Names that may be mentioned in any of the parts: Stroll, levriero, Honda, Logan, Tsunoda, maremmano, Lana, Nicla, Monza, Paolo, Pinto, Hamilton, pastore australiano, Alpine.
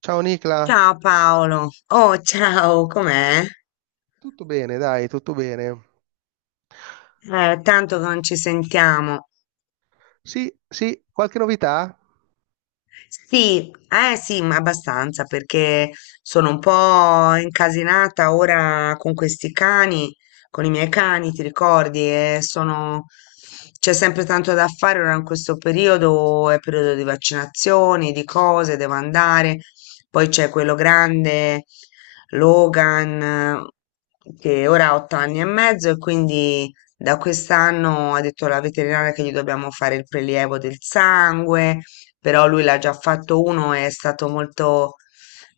Ciao Nicla, Ciao Paolo, oh ciao, com'è? tutto bene, dai, tutto bene. Tanto che non ci sentiamo. Sì, sì, qualche novità? Sì, eh sì, ma abbastanza perché sono un po' incasinata ora con questi cani, con i miei cani, ti ricordi? E sono... C'è sempre tanto da fare ora in questo periodo, è periodo di vaccinazioni, di cose, devo andare. Poi c'è quello grande, Logan, che ora ha 8 anni e mezzo e quindi da quest'anno ha detto la veterinaria che gli dobbiamo fare il prelievo del sangue, però lui l'ha già fatto uno, è stato molto,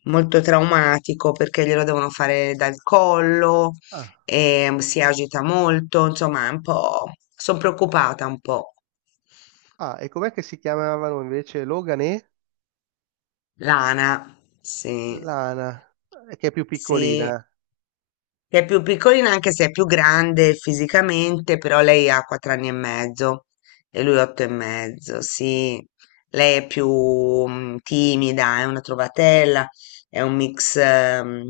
molto traumatico perché glielo devono fare dal collo, Ah, e si agita molto, insomma, è un po', sono preoccupata un po'. ah, e com'è che si chiamavano invece Logan e Lana, sì, Lana, che è più sì. piccolina? Che è più piccolina anche se è più grande fisicamente, però lei ha 4 anni e mezzo e lui 8 e mezzo, sì. Lei è più timida, è una trovatella, è un mix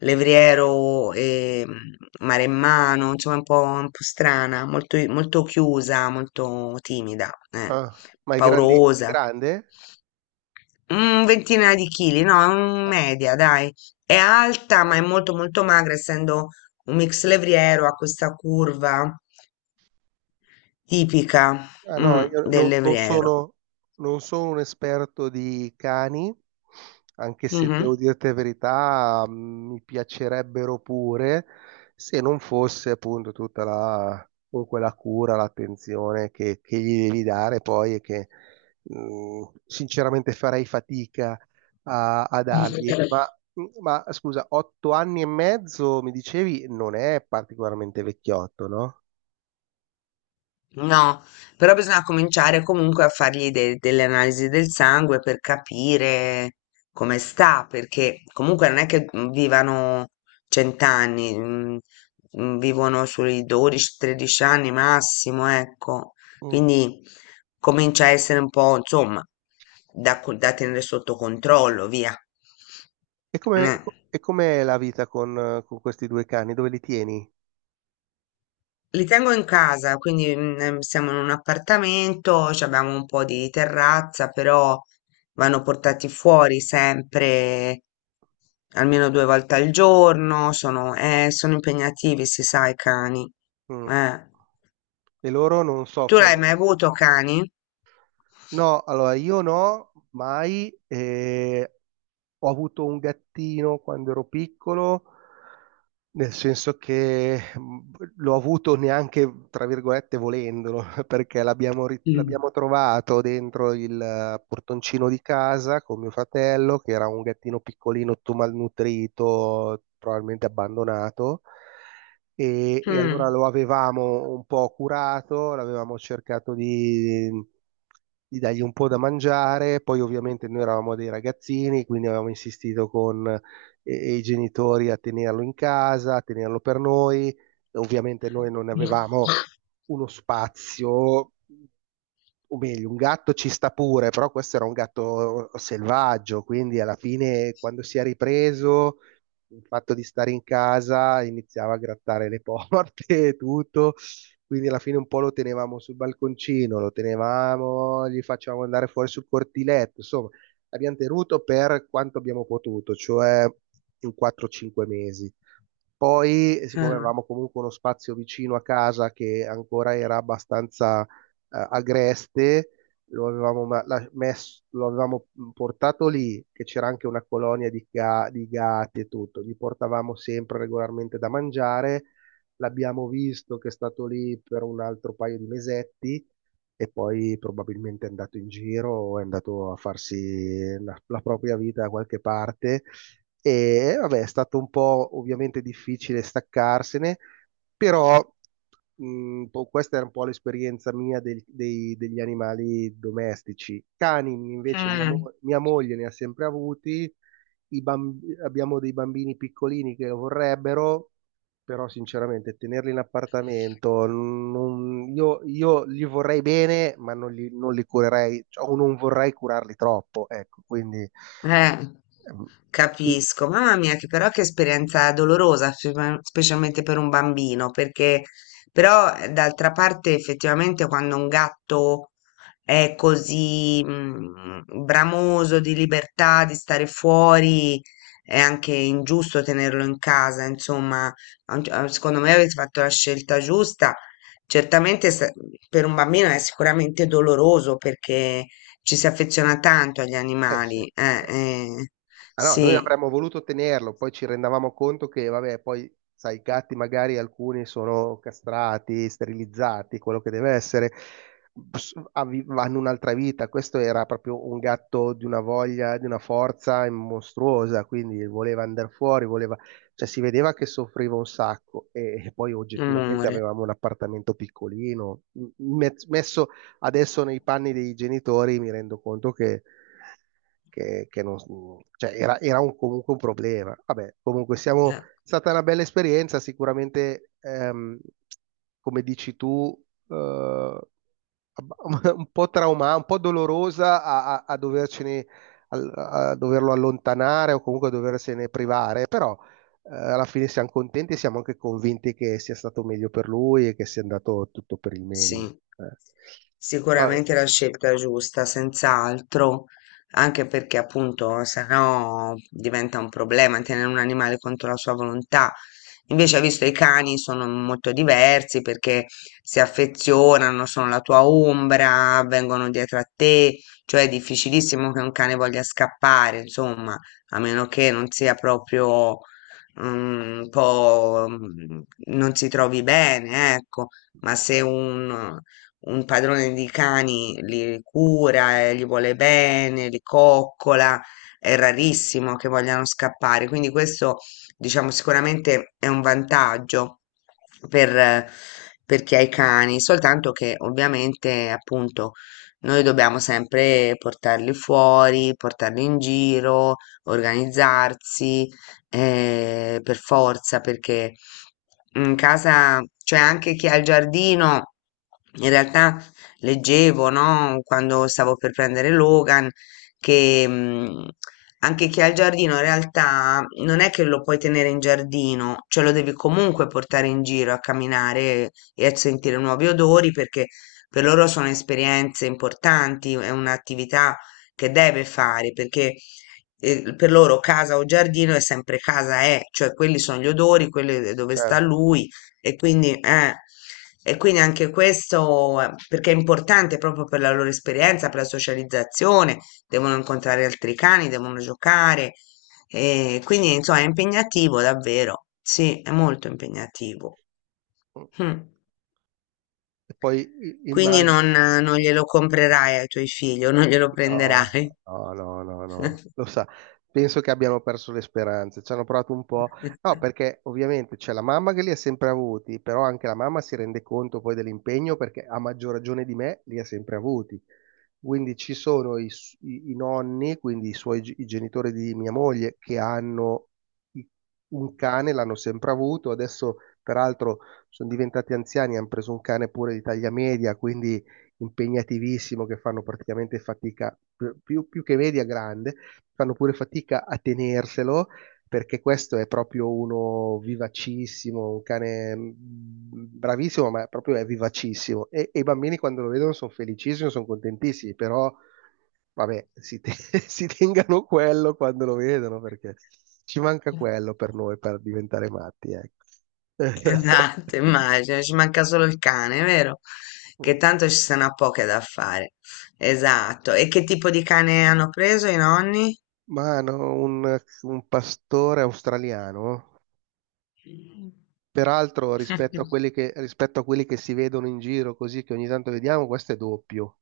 levriero e maremmano, insomma un po' strana, molto, molto chiusa, molto timida, Ah, ma è paurosa. grande? Una ventina di chili, no, è un Ah. media, dai. È alta, ma è molto molto magra, essendo un mix levriero, ha questa curva tipica, Ah, no, io del non levriero. sono, non sono un esperto di cani, anche se devo Mhm. dirti la verità, mi piacerebbero pure, se non fosse appunto tutta la, comunque la cura, l'attenzione che gli devi dare poi e che sinceramente farei fatica a dargli. Ma scusa, otto anni e mezzo mi dicevi non è particolarmente vecchiotto, no? No, però bisogna cominciare comunque a fargli delle analisi del sangue per capire come sta, perché comunque non è che vivano 100 anni, vivono sui 12-13 anni massimo, ecco. Quindi comincia a essere un po', insomma, da tenere sotto controllo, via. E come, Eh. co- e com'è la vita con questi due cani? Dove li tieni? Li tengo in casa, quindi siamo in un appartamento, ci abbiamo un po' di terrazza, però vanno portati fuori sempre almeno 2 volte al giorno, sono, sono impegnativi, si sa, i cani. Mm. Eh. E loro non Tu l'hai soffrono? mai avuto cani? No, allora io no, mai. Ho avuto un gattino quando ero piccolo, nel senso che l'ho avuto neanche, tra virgolette, volendolo, perché Mm. l'abbiamo trovato dentro il portoncino di casa con mio fratello, che era un gattino piccolino, tutto malnutrito, probabilmente abbandonato e, allora Mm. lo avevamo un po' curato, l'avevamo cercato di, dargli un po' da mangiare, poi ovviamente noi eravamo dei ragazzini, quindi avevamo insistito con i genitori a tenerlo in casa, a tenerlo per noi, e ovviamente noi non Mm. avevamo uno spazio o meglio, un gatto ci sta pure, però questo era un gatto selvaggio, quindi alla fine quando si è ripreso il fatto di stare in casa iniziava a grattare le porte e tutto, quindi alla fine un po' lo tenevamo sul balconcino, lo tenevamo, gli facevamo andare fuori sul cortiletto, insomma, abbiamo tenuto per quanto abbiamo potuto, cioè in 4-5 mesi. Poi, Eh. siccome avevamo comunque uno spazio vicino a casa che ancora era abbastanza agreste, lo avevamo, ma- la- messo- lo avevamo portato lì, che c'era anche una colonia di gatti e tutto, gli portavamo sempre regolarmente da mangiare, l'abbiamo visto che è stato lì per un altro paio di mesetti e poi probabilmente è andato in giro o è andato a farsi la propria vita da qualche parte. E vabbè, è stato un po' ovviamente difficile staccarsene, però questa era un po' l'esperienza mia degli animali domestici. Cani invece Mm. Mia moglie ne ha sempre avuti, abbiamo dei bambini piccolini che lo vorrebbero, però sinceramente tenerli in appartamento, io li vorrei bene, ma non li curerei, cioè, o non vorrei curarli troppo, ecco, quindi Eh, ehm, chi- capisco. Mamma mia, che però che esperienza dolorosa, specialmente per un bambino, perché però d'altra parte effettivamente quando un gatto è così bramoso di libertà, di stare fuori, è anche ingiusto tenerlo in casa, insomma, a un gi- a- secondo me avete fatto la scelta giusta. Certamente per un bambino è sicuramente doloroso perché ci si affeziona tanto agli eh sì, animali, eh sì. Ah no, noi sì, avremmo voluto tenerlo, poi ci rendavamo conto che, vabbè, poi, sai, i gatti magari alcuni sono castrati, sterilizzati, quello che deve essere, hanno un'altra vita. Questo era proprio un gatto di una voglia, di una forza mostruosa, quindi voleva andare fuori, voleva. Cioè, si vedeva che soffriva un sacco e poi oggettivamente amore. avevamo un appartamento piccolino. Messo adesso nei panni dei genitori mi rendo conto che non, cioè comunque un problema. Vabbè, comunque siamo, è Eh. stata una bella esperienza, sicuramente, come dici tu, eh, un po' trauma, un po' dolorosa a dovercene, doverlo allontanare o comunque a doversene privare, però alla fine siamo contenti e siamo anche convinti che sia stato meglio per lui e che sia andato tutto per il meglio. Sì, Vabbè, sicuramente la scelta giusta, senz'altro, anche perché appunto sennò diventa un problema tenere un animale contro la sua volontà. Invece, visto i cani sono molto diversi perché si affezionano, sono la tua ombra, vengono dietro a te, cioè è difficilissimo che un cane voglia scappare, insomma, a meno che non sia proprio un po' non si trovi bene, ecco. Ma se un, un padrone di cani li cura, e gli vuole bene, li coccola, è rarissimo che vogliano scappare. Quindi questo, diciamo, sicuramente è un vantaggio per, eh, per chi ha i cani, soltanto che ovviamente, appunto, noi dobbiamo sempre portarli fuori, portarli in giro, organizzarsi, per forza, perché in casa, c'è anche chi ha il giardino. In realtà leggevo, no, quando stavo per prendere Logan, che anche chi ha il giardino in realtà non è che lo puoi tenere in giardino, cioè lo devi comunque portare in giro a camminare e a sentire nuovi odori perché per loro sono esperienze importanti, è un'attività che deve fare perché per loro casa o giardino è sempre casa, cioè quelli sono gli odori, quelli dove sta certo. lui e quindi, eh, e quindi anche questo, perché è importante proprio per la loro esperienza, per la socializzazione, devono incontrare altri cani, devono giocare, e quindi insomma è impegnativo davvero, sì, è molto impegnativo. Mm. E poi Quindi immagino. Non glielo comprerai ai tuoi figli o non glielo No, prenderai. no, no, no, no. Lo sa, penso che abbiano perso le speranze. Ci hanno provato un po'. No, perché ovviamente c'è la mamma che li ha sempre avuti, però anche la mamma si rende conto poi dell'impegno perché a maggior ragione di me li ha sempre avuti. Quindi ci sono i nonni, quindi i genitori di mia moglie, che hanno i- un cane, l'hanno sempre avuto. Adesso, peraltro, sono diventati anziani, hanno preso un cane pure di taglia media, quindi impegnativissimo che fanno praticamente fatica, più, più che media grande, fanno pure fatica a tenerselo perché questo è proprio uno vivacissimo, un cane bravissimo, ma proprio è vivacissimo. E i bambini quando lo vedono sono felicissimi, sono contentissimi, però vabbè, si tengano quello quando lo vedono perché ci manca quello per noi per diventare matti, ecco. Esatto, immagino, ci manca solo il cane, vero? Che Oh. tanto ci sono a poche da fare. Esatto. E che tipo di cane hanno preso i nonni? Mano, un pastore australiano. Peraltro, rispetto a quelli che, rispetto a quelli che si vedono in giro, così che ogni tanto vediamo, questo è doppio.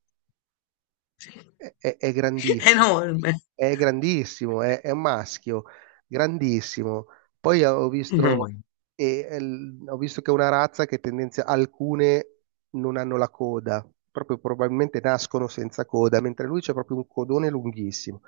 È grandissimo, Enorme. è grandissimo, è un maschio, grandissimo. Poi ho visto, Mm. E l- ho visto che è una razza che tendenzia, alcune non hanno la coda, proprio probabilmente nascono senza coda, mentre lui c'è proprio un codone lunghissimo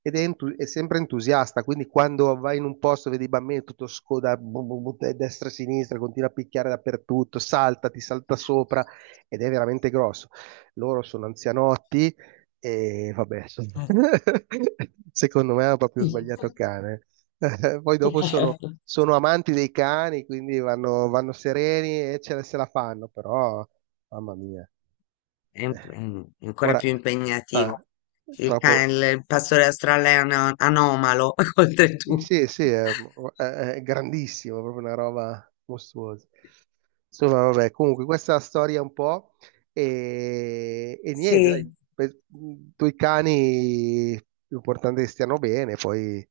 ed è, è sempre entusiasta, quindi quando vai in un posto, vedi i bambini tutto scoda, bu- bu- bu- e destra e sinistra, continua a picchiare dappertutto, salta, ti salta sopra ed è veramente grosso. Loro sono anzianotti e vabbè, insomma, secondo me hanno proprio È sbagliato cane. Poi dopo sono amanti dei cani, quindi vanno sereni e se la fanno, però, mamma mia. Eh, è ancora Ora, più ah, impegnativo. Il cane, proprio, il pastore australiano è anomalo, sì, oltretutto. sì, sì, è, è- è grandissimo, è proprio una roba mostruosa. Insomma, vabbè, comunque questa è la storia un po' e niente, dai, Sì, due cani, l'importante è che stiano bene, poi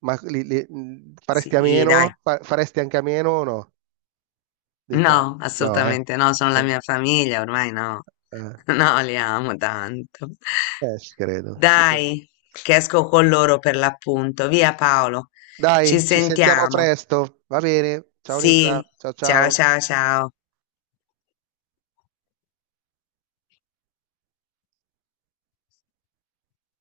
ma faresti a sì, dai. meno, faresti anche a meno o no dei No, cani? No, eh? assolutamente no, sono la No, mia famiglia, ormai no. eh, No, li amo tanto. Ci credo, ci credo. Dai, che esco con loro per l'appunto. Via Paolo, ci Dai, ci sentiamo sentiamo. presto, va bene, ciao Sì, Nicla, ciao ciao ciao. ciao ciao.